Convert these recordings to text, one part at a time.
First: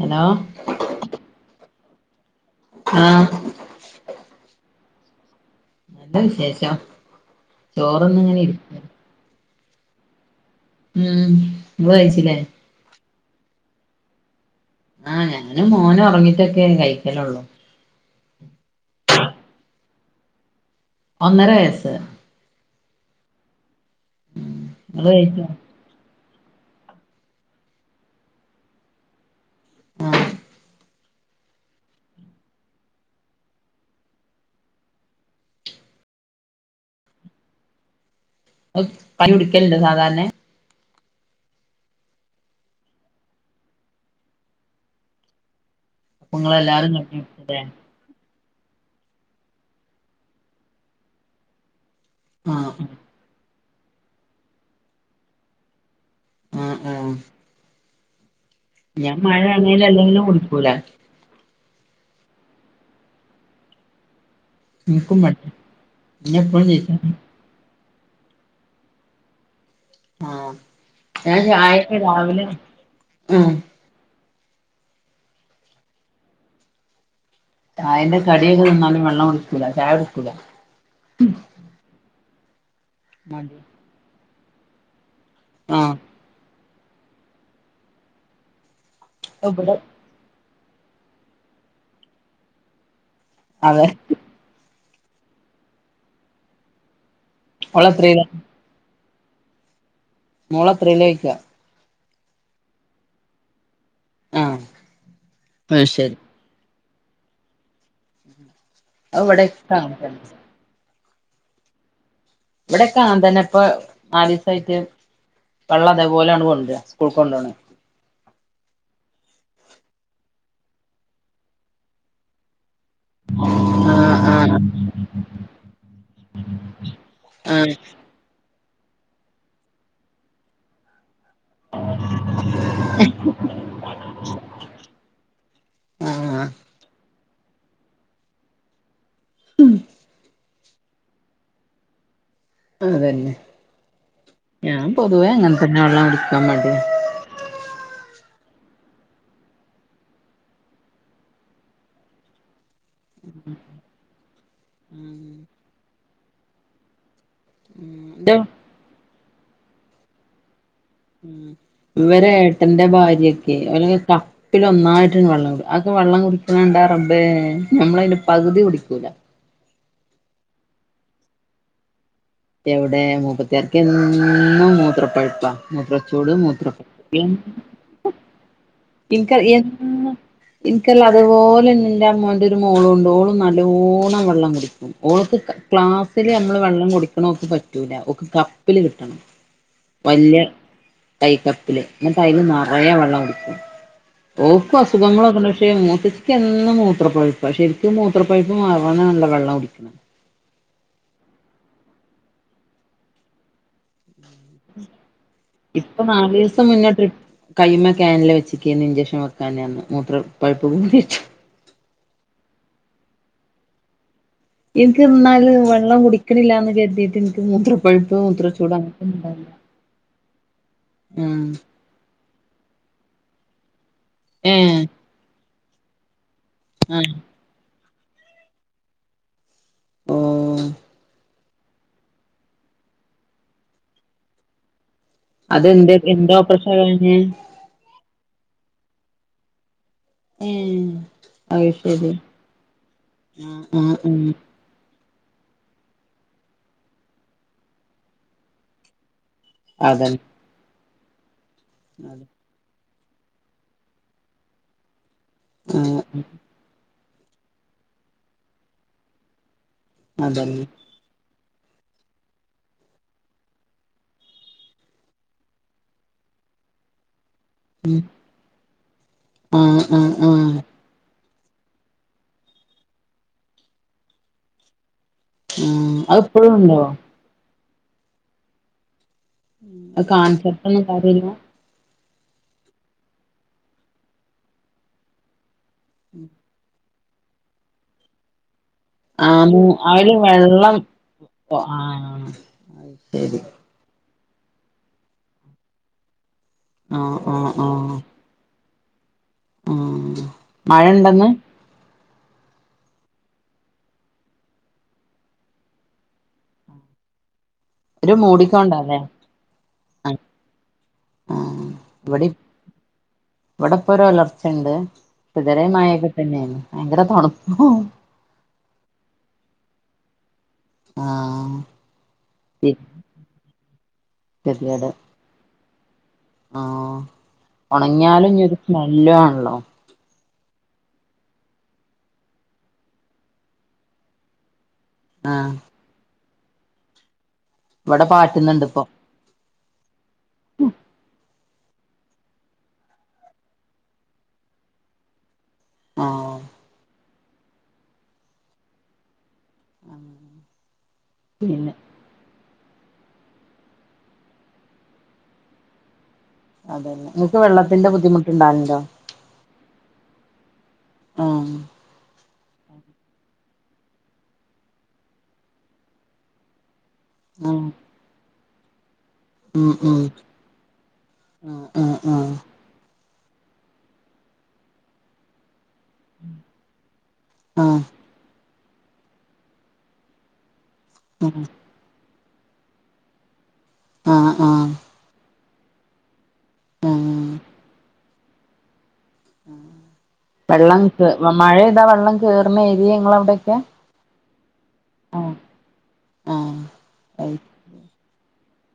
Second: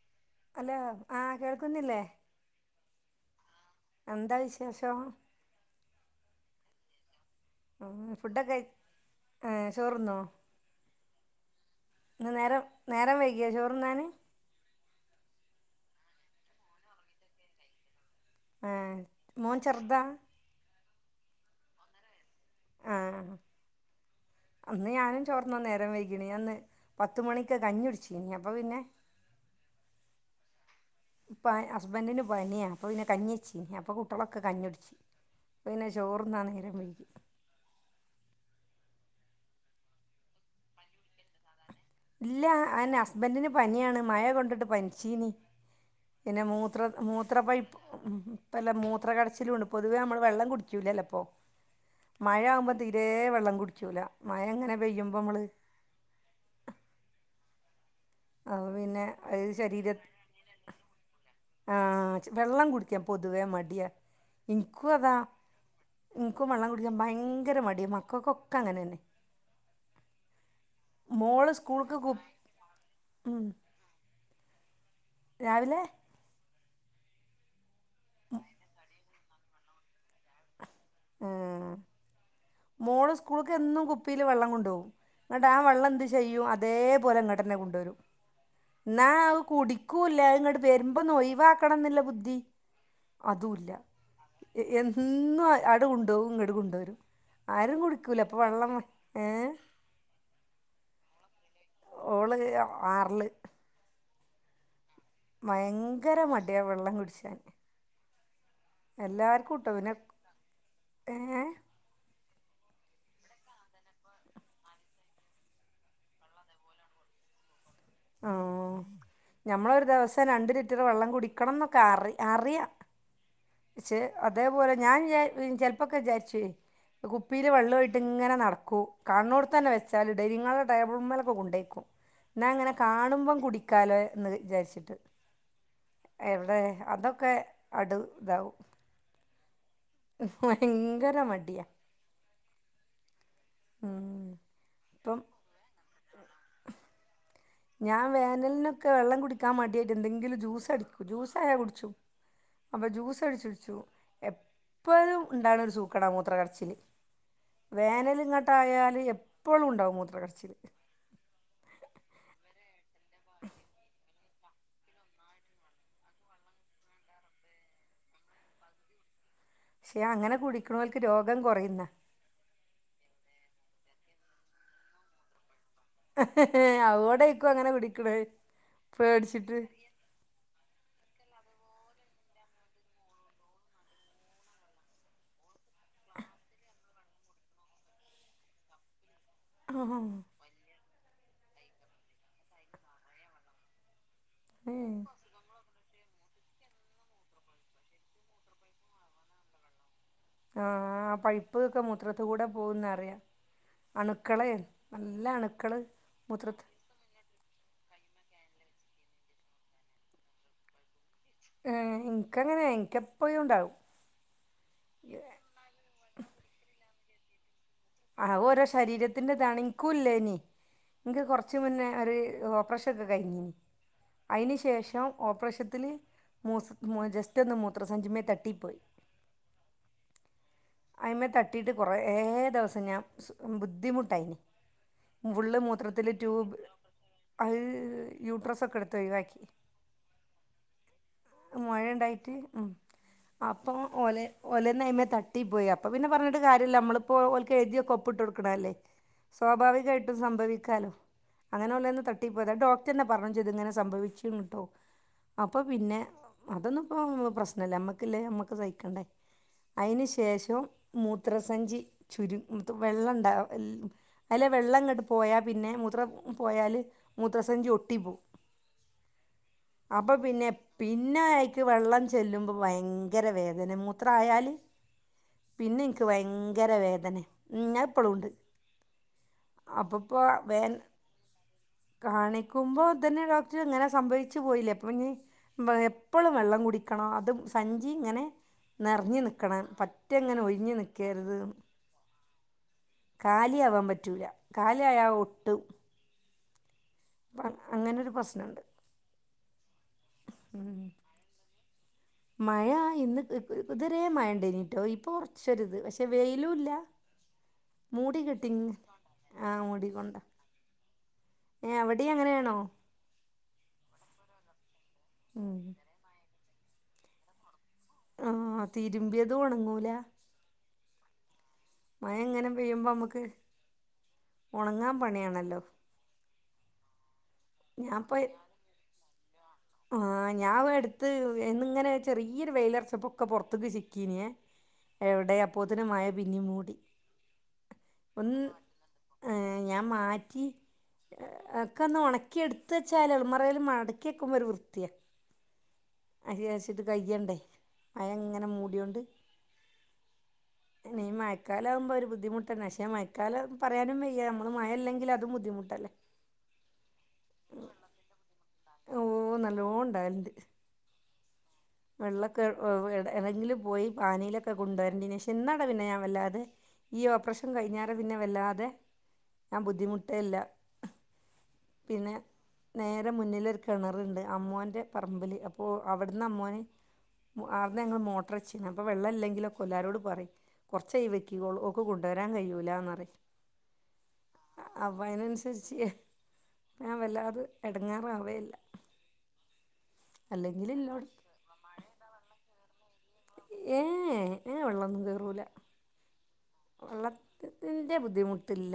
Hello hello ആഹ കേൾക്കുന്നില്ലേ ആഹ എന്താ വിശേഷം എന്താ വിശേഷം ചോറൊന്ന ഇങ്ങനെ ഇരിക്ക ഏ ചോർന്നോ ഉം ഇങ്ങള്ച്ചില്ലേ നേരം നേരം വൈകിയോ ചോറുംന്നാന് ആഹ് ഞങ്ങള് മോൻ ഉറങ്ങിട്ടൊക്കെ കഴിക്കലള്ളു ആഹ് മോൻ ചെറുതാ ഒന്നര വയസ്സ് ആഹ ഇന്ന് നിങ്ങള് ഞാനും കഴിച്ചോ ചോർന്നാ നേരം വൈ മിനിയാന്ന് പത്ത് മണിക്ക് കഞ്ഞൊടിച്ചീനി അപ്പ പിന്നെ ഉം ഇപ്പ ഹസ്ബൻറിന് പനിയ അപ്പൊ പിന്നെ കഞ്ഞി ച്ചിനി അപ്പൊ കുട്ടികളൊക്കെ കഞ്ഞിടിച്ചു പിന്നെ ചോർന്നാ നേരം വയ്കി കഞ്ഞി കുടിക്കലുണ്ടൊ സാധാരണ ഇല്ല അന്നെ ഹസ്ബൻറിന് പനിയാണ് മഴ കൊണ്ടിട്ട് പനിച്ചീനി അപ്പൊ പിന്നെ മൂത്ര നിങ്ങളെല്ലാരും മൂത്ര കഞ്ഞില്ലേ പൈപ്പ് ഉം ഇപ്പല്ല മൂത്ര കടച്ചിലുംണ്ട് പൊതുവേ നമ്മള് വെള്ളം കുടിക്കൂലല്ലോ ഇപ്പൊ ആഹ് മഴയാകുമ്പോ തീരെ ആഹ് വെള്ളം കുടിക്കൂല മഴ അങ്ങനെ പെയ്യുമ്പമ്മള് ഉം ഉം പിന്നെ ഞാൻ മഴ അത് ആണേലും അല്ലെങ്കിലും കുടികൂല ആഹ് ജ് വെള്ളം കുടിക്കാൻ പൊതുവേ മടിയ ഇൻക്കും അതാ എനിക്കും മടി ഇന്നെ ഇൻക്കും എപ്പഴും വള്ളം ചീത്ത കുടിക്കാൻ പറയും. ഭയങ്കര മടി മക്കൾക്കൊക്കെ അങ്ങനെന്നെ ആഹ ഞാൻ മോള് ചായക് സ്കൂൾക്ക് കു രാവിലെ ഉം രാവിലെ ചായന്റെ കടിയൊക്കെ തിന്നാലും വെള്ളം കുടിക്കൂല ചായ കുടിക്കൂല ആ മോള് സ്കൂളക് മടി എന്നും കുപ്പില് ആഹ് വെള്ളം ചെയ്യും അതേപോലെ ഇങ്ങട്ടന്നെ കൊണ്ടുവരും ന്നാ കൂടി ഇവിടെ പ്പൂല്ല അഹ് ഇങ്ങട്ട് വരുമ്പം ഇന്നാ ഒഴിവാക്കണംന്നില്ല ബുദ്ധി അതുംല്ല അതെ എന്നും ആണ്ട് കൊണ്ടവും ഇങ്ങട് കൊണ്ടരും ആരും കുടിക്കൂല ഓളെത്രയിലാ ഇപ്പ വെള്ളം ഏഹേ? മോള് എത്രേല ചോയ്ക്ക? ഓള് ആർല് ആഹ് അത് ശരി ഭയങ്കര മടിയാ വെള്ളം കുടിച്ചാന് ഉം എല്ലാർക്കുംട്ടോ പിന്നെ ഏഹേ? ഇബടെക്കെ അങ്ങൻത്തന്നെ ഇപ്പ നാലീസായിട്ട് വെള്ളം അതേപോലാണ്ട് കൊണ്ട് വരാ സ്ക്കൂൾക് കൊണ്ടോണെ ആഹ് ഞമ്മളൊരു ദിവസം രണ്ട് ലിറ്റർ വെള്ളം കുടിക്കണം എന്നൊക്കെ അറി അറിയാ പക്ഷേ ആഹ് അതേപോലെ ഞാൻ ചെലപ്പോക്കെ വിചാരുച്ചേ കുപ്പീല് ആഹ് വെള്ളുവായിട്ട് ഇങ്ങനെ നടക്കൂ കാണ് ണോട്ത്തന്നെ വെച്ചാല് ഡെയ്നിങ്ങാളില് ടേബിൾമ്മലൊക്കെ കൊണ്ടേ കാണുമ്പം കുടിക്കാലോ എന്ന് വിചാരിച്ചിട്ട് ആഹ് ആഹ് എവടെ അതൊക്കെ ആട്ട് ഇതാവും ഉം ഭയങ്കര മടിയാ അതന്നെ ഞാൻ ഇപ്പം പൊതുവേ അങ്ങനെ തന്നെ വെള്ളം കുടിക്കാൻ മടിയ ഞാൻ വേനലിനൊക്കെ വെള്ളം കുടിക്കാൻ മടിയായിട്ട് എന്തെങ്കിലും ജ്യൂസ് അടിക്കു ജ്യൂസായ കുടിക്കും അപ്പൊ ജ്യൂസ് അടിച്ച് വെച്ചു എപ്പഴും ഇണ്ടാണെ ഒരു സൂക്കേടാ മൂത്ര കട്ച്ചില് വേനല് ന്റെ ഇങ്ങട്ടായല് എപ്പഴും ഇ ണ്ടാവും മൂത്രകട്ച്ചില് ഉം ഇവരെ ഏട്ടന്റെ ഭാര്യകെ ഓലൊക്കെ ക പ്പില് ഒന്നായിട്ടാണ്ട് വെള്ളം കുടിക്കും അത് വെള്ളം കുടിക്കണണ്ടാ റബ്ബേ നമ്മളയ്ന്റെ പകുതി കുടിക്കൂല പക്ഷെ അങ്ങനെ കുടിക്കണോൽക്ക് രോഗം കുറയുന്ന എവിടെ മുപ്പത്തിയാർക്കെന്നും മൂത്ര പ്പഴ്പ്പാ മൂത്രച്ചൂട്, മൂത്ര പൊഴ്പ്പ് അതോടായിരിക്കും എന്നും അങ്ങനെ കുടിക്കണേ പേടിച്ചിട്ട് ഇൻക്കറീല്ല എന്നും ഇൻക്കറീല്ലാം അതുപോലെ എന്റെ അമ്മോന്റെ ഒരു മോളും ണ്ട് ഓളും നല്ലോണം വെള്ളം കുടിക്കും ഓൾക്ക് ക്ലാസ്സില് നമ്മള് വെള്ളം കുടിക്കണ ഒക്കെ പറ്റൂല ഓക്ക് കപ്പില് കിട്ടണം ആ വല്യ തൈ കപ്പില് ഇന്ന്ട്ടയില് നെറയെ വെള്ളം കൊടുക്കും ഓക്ക ഉം. അസുഖങ്ങളോകെ ഇണ്ട് പക്ഷെ മൂത്ത ച്ചിക്കെന്നും മൂത്രപ്പഴുപ്പ ശെരിക്കും മൂത്രപ്പഴുപ്പ് മാറാനാണല്ലോ വെള്ളം കുടിക്ക്ണെ? ആഹ് ആ പഴിപ്പ് ഒക്കെ മൂത്രത്ത്കൂടെ പോവുന്നറിയാം അണുക്കളെ നല്ല അണുക്ക- ഇപ്പൊ നാലീസം മുന്നേ ട്രിപ്പ് കയുമ്മ കാനൽ വെച്ചക്കേ. നി ഇഞ്ചക്ഷൻ വെക്കാന് പർഞ്ഞ് മൂത്ര പൈപ്പ് കൂടിയിട്ട് ഏഹ് ഇൻക്കങ്ങനെയ ഇൻക്കെപ്പഴും ഇണ്ടാവും ഇൻക്കിന്നാല് വെള്ളം കുടിക്കിണില്ലാന്ന് കരുതിട്ട് ഇൻക് മൂത്ര ആഹ് ഓരോ ശരീരത്തിന്റെ ഇതാണ് ഇൻക്കൂല്ലേനി ഇൻക് ഉം കൊർച്ച് മുന്നെ ഒരു ഓപ്പറേഷ നൊക്കൊ കഴിഞീനി അതിന് ഏഹ് ശേഷം ഓപ്പറേഷത്തില് [unintelligible] ആഹ് ജസ്റ്റ്‌ ഒന്ന് മൂത്ര സഞ്ചിമ്മേ തട്ടി പോയി ഓ അയിമ്മേ തട്ടി യിട്ട് കൊറേ ദിവസം ഞാൻ ബുദ്ധിമുട്ടായിന് ഫുള്ള് അതെന്ത് മൂത്രത്തില് എന്ത് ട്യൂബ് ഓപ്പറേഷനാ കഴിഞ്ഞേ അഹ് യൂട്രസ് ഒക്കെ എടുത്ത് ഒഴിവാക്കി ഏഹ് അത് മൊഴ ശരി ഇണ്ടായിട്ട് ഉം ആഹ് അപ്പൊ ആഹ് ഉം ഓലെ ഓലെന്ന് അയിമേ തട്ടി പോയി. അപ്പൊ പിന്നെ പറഞ്ഞിട്ട് കാര്യല്ല നമ്മള് പ്പോ ഓൽക്ക് എഴുതിയക്കെ ഒപ്പിട്ട് കൊടുക്കണെ അല്ലേ. സ്വാഭാവികായിട്ടും അതന്നെ സംഭവിക്കാലോ, അങ്ങനെ ഓലേന്ന് അതെ തട്ടിപ്പോയതാ ഡോ റ്റന്നെ പറഞ്ഞും ചെയ്ത് ഇങ്ങനെ സംഭവിച്ചട്ടോ, അപ്പോ ആഹ് പിന്നെ ആഹ് അതൊന്നും ഒന്നും പ്രശ്നല്ല അമ്മക്ക് ല്ലേ അമ്മക്ക് സഹിക്കണ്ടേ അതിന് ശേഷം, അതന്നെ മൂത്രസഞ്ചി ചുരു വെള്ളം ഉണ്ടാവൽ അയിലെ വെള്ളം ങ്ങട്ട് പോയാ പിന്നെ മുത്രം പോയാല് മൂത്രസഞ്ചി ഉം ഒട്ടിപ്പോവും ആഹ് ആഹ് അപ്പം പിന്നെ ആഹ് ആഹ് പിന്നെ അയിക്ക് വെള്ളം ചെല്ലുമ്പോൾ ഭയങ്കര വേദന മൂത്രയാൽ പിന്നെ ഇൻക്ക് അത് ഇപ്പഴും ഭയങ്കര ഉണ്ടോ വേദനേ അത് ഇപ്പളും ഉണ്ട്. അത് അപ്പപ്പോ വേ കാണിച്ചപ്പളൊന്നും കാര്യല്ല കാണിക്കുമ്പോ ഇതന്നെ ഡോക്ടർ ഇങ്ങനെ സംഭവിച്ചു പോയില്ലേ അപ്പം ഇനി, എപ്പഴും വെള്ളം കുടിക്കണം അതും സഞ്ചി ഇങ്ങനെ നിറഞ്ഞു ആമൂ നിക്കണം അയില് പറ്റങ്ങനെ ഒഴിഞ് വെള്ളം നിക്കരുത് ന്ന്. [unintelligible] കാലിയാവാൻ പറ്റൂല കാലി ആയാ ഒട്ടും. ആഹ് ആഹ് ആഹ്. പ്രശ്നണ്ട്. ഉം മഴണ്ടെന്ന്. മഴ ഇന്ന് ഇതരേ മഴണ്ടേനീട്ടോ. ഇപ്പൊ കുറച്ചൊരിത്, പക്ഷെ വെയിലുംല്ല. ഒരു മൂടി കെട്ടിങ് മൂടിക്കൊണ്ടാല്ലേ ആഹ് മൂടിക്കൊണ്ടാ. ആ ഇവിടിം, അങ്ങനെയാണോ ഇവിടെപ്പൊ ഒരു ഒലർച്ചണ്ട്. ഉം ഇതരെ മഴൊക്കെ തന്നെയ്നി ഭയങ്കര തണുപ്പ. ആഹ് തിരുമ്പിയതും ഒണങ്ങൂല. ആഹ്. മഴങ്ങനെ പെയ്യുമ്പോ മ്മക്ക് ഒണങ്ങാൻ പണിയാണല്ലോ. ആ ഒണങ്ങിയാലും ഒരു സ്മെല്ലു ആണല്ലോ. ആഹ്. ഞാൻ ഇവിടെ അടുത്ത് എന്നിങ്ങനെ ചെറിയൊരു വെയിലറച്ചപ്പൊക്കെ പുറത്തേക്ക് ചിക്കീനേ. എവിടെ ആഹ് അപ്പോത്തിന് മഴ പിന്നിം മൂടി. ഇവിടെ ഒന്ന് പാറ്റുന്നുണ്ട് ഇപ്പൊ. ഏ ഞാൻ മാറ്റി എ ഒക്കെന്ന് ഒണക്കി എടുത്ത വെച്ചാൽ അലമാറയിൽ മടക്കിയെക്കുമ്പോ ഒരു വൃത്തിയാ അത് ആഹ് വിചാരി ഇത് കയ്യണ്ടേ, മഴ ഇങ്ങനെ മൂടിയൊണ്ട്. പിന്നെ ഈ മഴക്കാല പിന്നെ ആകുമ്പോ ഒരു ബുദ്ധിമു ട്ടെന്നെ, പക്ഷേ മയക്കാല പറയാനും വയ്യ നമ്മൾ മഴ ഇല്ലെങ്കില് അതും ബുദ്ധിമുട്ടല്ലേ. അതെ, ഇങ്ങക്ക് വെള്ളത്തിന്റെ ബുദ്ധിമുട്ടുണ്ടാവലിണ്ടോ. ഓ നല്ലോം ഇണ്ടാവലണ്ട്. ആഹ്. വെള്ളൊക്കെ എവടേങ്കിലൊക്കെ പോയി, പാനീയിലൊക്കെ കൊണ്ടരേണ്ടിനി, ശെ ഇന്നാ പിന്നെ ഞാൻ വല്ലാതെ ഈ ഓപ്പറഷൻ ആഹ് കഴിഞ്ഞേര പിന്നെ വല്ലാതെ, ആ ഉം ഉം ബുദ്ധിമുട്ടേല്ല. ആഹ് പിന്നെ ആഹ് നേരെ മുന്നിലൊരു കെണറ്ണ്ട് അമ്മോന്റെ പറമ്പില് അപ്പോ അവിടന്ന് അമ്മോന് ആട്ന്ന് ആഹ് ഞങ്ങള് മോട്ടർച്ചന് അപ്പൊ വെള്ളം ഇല്ലെങ്കിലൊക്കെ എല്ലാരോട് പറയും കുറച്ച് ആയില് വെക്കി ഒ ൾക് കൊണ്ടുരാൻ കഴിയൂലന്നറിം, ആഹ് ആഹ് ആഹ് അപ്പ അയിനനസരിച്ച്. ഞാൻ ആഹ് വല്ലാതെ എടങ്ങാറാവേല്ല. അല്ലെങ്കില ഇന്നോടെ മഴയെതാ വെള്ളകേറുന്നേരി ഏഹ് ഏ വെള്ളൊന്നു ആഹ് കേറൂല ആഹ് അയ് വെള്ളത്തത്തിന്റെ ബുദ്ധിമുട്ടില്ല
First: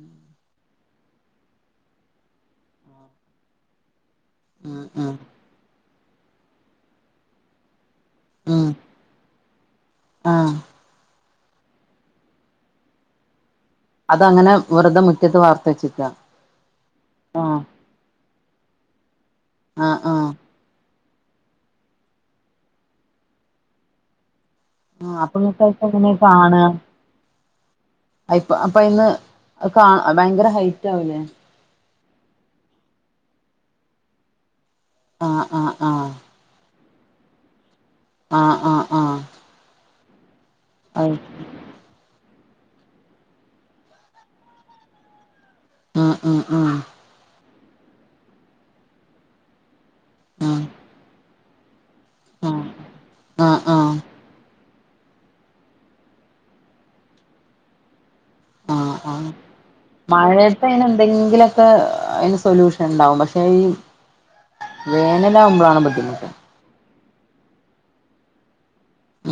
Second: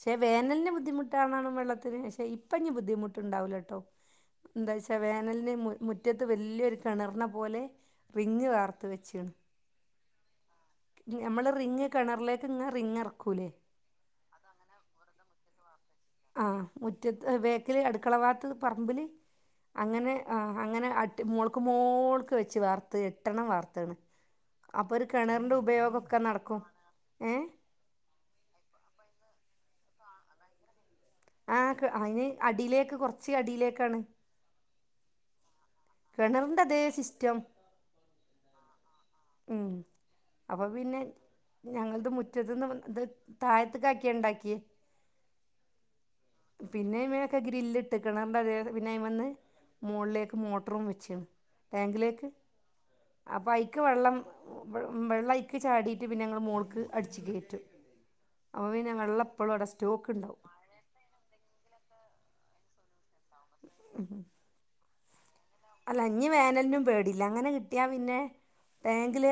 ഷെ വേനൽന് ബുദ്ധിമുട്ടാണോണ വെള്ളത്തിന് ഷെ ഇപ്പനിബുദ്ധിമുട്ടുണ്ടാവുലട്ടോ ആഹ് എന്താവെച്ചാ ആഹ് വേനലിന് മു മുറ്റത്ത് വെല്യയൊരു കിണർനെപോലെ റിങ്ങ് ഉം വാർത്ത് വെച്ചാണ് ആഹ് ഞമ്മള് റിങ്ങ് കിണറിലേക്ക് ഇങ്ങനെ റിങ്ങിറക്കൂലേ അതങ്ങന വെറുതെ മുറ്റത്ത് വാർത്തെച്ചിക്കാ ആഹ് മുറ്റത്ത് ബേക്കില് അടുക്കളഭാത്ത് പറമ്പില് അങ്ങനെ ആഹ് അങ്ങനെ അട്ടി മോൾക്ക് മോൾക്ക് വെച്ച് വാർത്ത് എട്ടെണ്ണം വാർത്തിണ് അപ്പൊരു ആഹ് അപ്പൊ കെണർന്റെ ഇങ്ങക്കതൊക്കെ എങ്ങനെ ഉപയോഗൊക്കെ നടക്കും ഏ അയിപ്പ അപ്പൊയിന്ന് കാ ഭയങ്കര ഹൈറ്റാവൂലേ ആഹ് കെ അയിന് അടീലേക്ക് കൊറച്ച് അടീലേക്കാണ് ആഹ് ആഹ് ആഹ് കെണർൻ്റതേ സിസ്റ്റം ആഹ് ആഹ് ആഹ് ഉംഹ് അപ്പൊപിന്നെ അത് ഞങ്ങളത് മുറ്റത്ത്ന്ന് ഇത് താഴത്ത്കാക്കിയാ ഇണ്ടാക്കിയേ ഉം ഉം ഉം പിന്നെ വേ ക്കെ ഗ്രില്ല് ഇട്ടക്കണണ്ട് അ പിന്നെ അയിമന്ന് മോൾലേക്ക് ഉം മോട്ടറും വെച്ച്ണ് ടാങ്കിലേക്ക് ആഹ് അപ്പയി ആഹ് പ്പം വെള്ളം അയിക്ക് ചാടിട്ട് പിന്നെ ഞങ്ങൾ മോൾക്ക് അടിച്ചു കേറ്റും അപ്പപിന്നെ വെള്ളെപ്പോഴും അവിടെ സ്റ്റോക്ക്ണ്ടാവും പ്പയിനെന്തെങ്കിലൊക്കെ അയിന് സൊല്യൂഷണ്ടാവും പക്ഷെ ഈ വേനലാവുമ്പോളാണ് അല്ല ഇഞ്ഞി വേനൽനും പേടയില്ല അങ്ങനെ കിട്ടിയാപിന്നെ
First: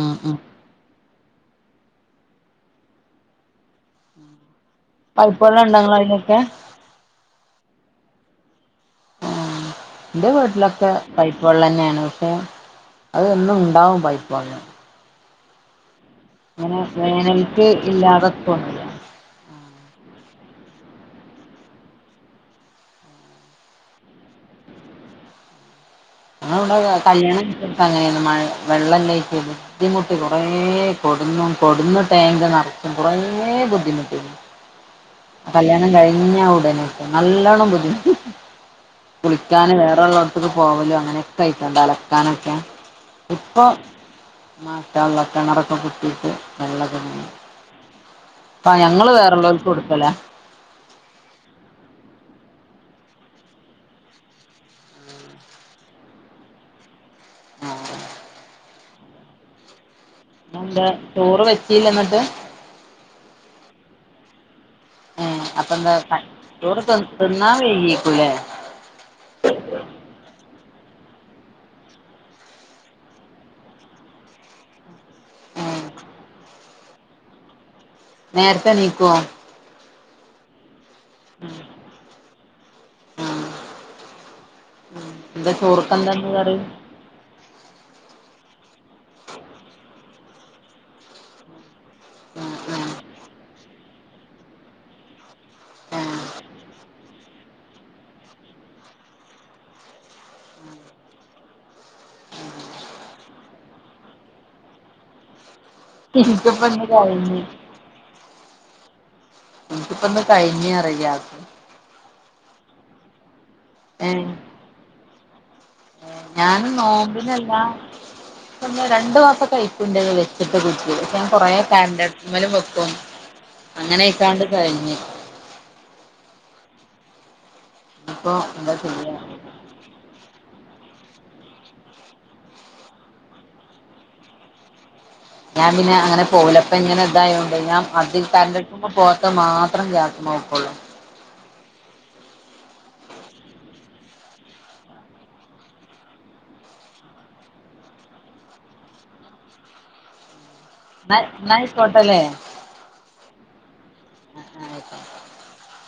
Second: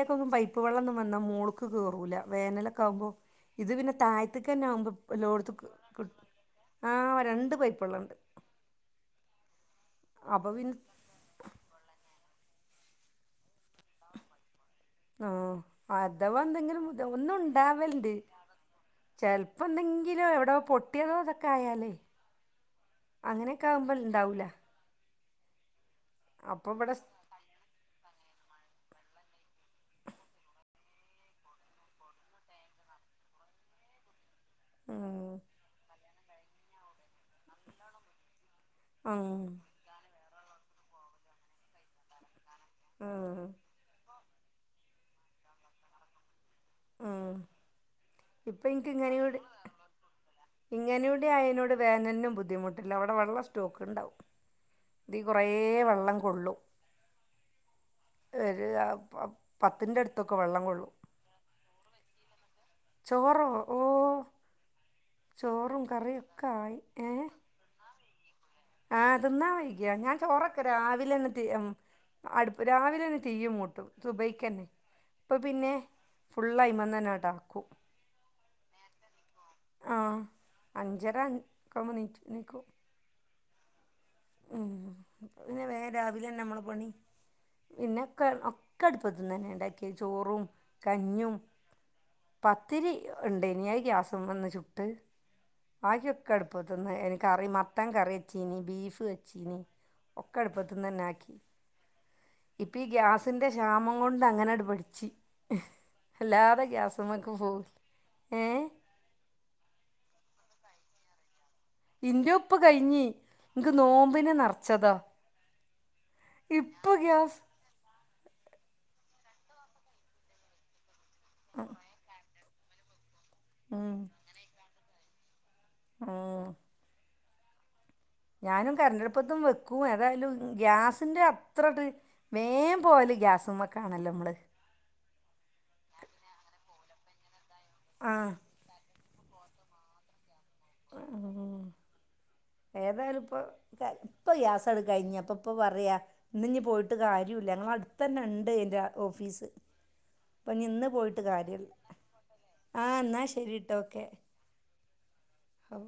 ഉം ഉം പൈപ്പ പ്പുവെള്ളൊന്നു വന്നാൽ മോൾക്ക് കേറൂലാ വേനലൊക്ക ആവുമ്പോ ഇത് പിന്നെ താഴത്തക്കന്നെ ആമ്പോ പൈപ്പുവെള്ളം ഇണ്ടാ ഇങ്ങളായിനൊക്കെ ആഹ് രണ്ട് പൈപ്പുള്ളൊണ്ട് ൻ്റെ അപ്പോൾ പിന്നെ വീട്ടിലൊക്കെ പൈപ്പ് വെള്ളന്നെയാണ് പക്ഷെ അതെന്നും ഇണ്ടാവും പൈപ്പുവെള്ളം ആഹ് അഥവാ എന്തെങ്കിലും ബു ഒന്നും വേനൽക്ക് ഇണ്ടാവലണ്ട് ഇല്ലാതെക്കൊന്നുല്ല ചെലപ്പോന്തെങ്കിലോ എവിടെയോ പൊട്ടിയതോതൊക്കെ ആയാല് അങ്ങനെയൊക്കെ ആവുമ്പോ ഇണ്ടാവൂലാ ഞാവിടെ അപ്പോൾ ഇവിടെ കല്യാണം അങ്ങനെയാണ് മഴ വെള്ളല്ലായിറ്റ് ബുദ്ധിമുട്ടി കുറേ കൊടുന്നും കൊടുന്നു ടാങ്ക് നെറച്ചും കുറേ ബുദ്ധിമുട്ടി ഉംഹ് കല്യാണം കഴിഞ്ഞ ഉടനെ നല്ലോണ്ണം ബുദ്ധിമുട്ടി ആഹ് കുളിക്കാന് വേറൊള്ള ക്ക് പോവലോ അങ്ങനൊക്കായിട്ടാണ് അലക്കാനൊക്കെ ആഹ് ഇപ്പൊ മാഷാള്ളാ കെണറൊക്കെ കുത്തിയിട്ട് വെള്ളത്തിന് ആഹ് ഇപ്പൊ ഞങ്ങള് വേറുള്ളോർക്ക് കൊടുക്കലാ ഇങ്ങനെയുടെ അയനോട് വേനനിനും ബുദ്ധിമുട്ടില്ല അവിടെ വെള്ളംസ്റ്റോക്ക് ഇണ്ടാവും ദീ കെറേ വള്ളം കൊള്ളും ഒരു പത്തിന്റെ അടുത്തൊക്കെ വെള്ളം എന്താ കൊള്ളും ചോറ് വെച്ചീല്ല എന്നിട്ട് ചോറോ ഓ അപ്പൊ ചോറും എന്താ കറിയൊക്കെ ആയി ചോറ് ഏഹ് തിന്നാ വൈകീകുലേ ആഹ് തിന്നാ വൈകിയോ ഞാൻ ചോറൊക്കെ രാവിലെ തിന്നിട്ടു ഉം അടുപ്പ് രാവിലെ ഒന്ന് തിയ്യ് മൂട്ടും സുബൈക്കന്നെ. ഇപ്പ ഏ പിന്നെ ഫുളള് അയ്മന്നന്നാട്ടൊ നേര്ത്തെ എണീക്കൊ? ആഹ് അഞ്ചര അൻ കാവു നീറ്റ് നീക്കു ഉം എന്താ പിന്നെ വേ ചോറ്ക്കെന്താന്ന് രാവിലെന്നെ കറി നമ്മള പണി. പിന്നെ ഒക്ക ഒക്ക അടുപ്പത്തന്നന്നെ ഇണ്ടാക്കി ചോറും കഞ്ഞും. പത്തിരി ഇണ്ടെയ്ന് അത് ഗ്യാസ്മന്ന് ചുട്ട്. ബാക്കിയൊക്ക അടുപ്പത്ത്ന്ന് എനി മത്തൻകറി വച്ചീന്ന്. ബീഫ് വച്ചീന് ഒക്ക അടുപത്ത്ന്നെന്നാക്കി. ഇപ്പ ഈ ഗ്യാസിന്റെ ക്ഷാമം കൊണ്ട് അങ്ങനട് പഠ്ച്. വല്ലാതെ എനിക്കിപ്പ ഇന്ന് ഗ്യാസ്മക് കഴിഞ്ഞ് പോവൂല ഏഹ് ഇപന്ന് കഴ്ഞ റെഡിയാകും ഇന്റവു ഇപ്പ കഴിഞ്ഞ് ഇക് ഏ നോമ്പിന് നെറ്ച്ചത ഞാൻ നോമ്പിനല്ലാ പിന്നെ രണ്ടു മാസം ഒക്കെയാരിക്കും ഇന്റത് വെച്ചിട്ട്. കുറ്റി പക്ഷെ ഞാൻ കൊറേ കറന്റ്ടുപ്പ് മ്മലു വെക്കും ഉം അങ്ങനെയൊക്കാണ്ട് കഴിഞ്ഞ്. ഉം ഇപ്പൊ ഞാനും എന്താ കറന്റ് ചെയ്യാ അട്പ്പത്തും വെക്കും. ഉം ഏതയാലും ഗ്യാസിൻ്റെ അത്രട്ട് മേൻ പോകല് ഗ്യാസമ്മക്കാണലൊ നമ്മള്. ഞാൻ പിന്നെ അങ്ങനെ പോകൂല ഇപ്പ ഇങ്ങനെ ഇതായോണ്ട് ഞാ അധികം ആഹ് കറന്റ് അടു പോകത്ത മാത്രം ഗ്യാസ്മ്മ വെക്കൊള്ളു. ഉം ഏതായാലും ഇപ്പൊ ഇപ്പൊ ഗ്യാസട് കഴിഞ്ഞപ്പൊ ഇപ്പ പറയ. ഇന്ന് ഇഞ് പോയിട്ട് കാര്യുല്ല ഞങ്ങളെ അടുത്തന്നെ ഇണ്ട് ഇതിന്റെ ഓഫീസ് അപ്പൊഞി ഇന്ന്. ന്നാ പോയിട്ട് ന്നാ കാര്യല്ല ആയിക്കോട്ടല്ലേ ആഹ് ഇന്നാ ശരിട്ടൊ ഓക്കെ. ആഹ് ആഹ് ആയിക്കോ അവ്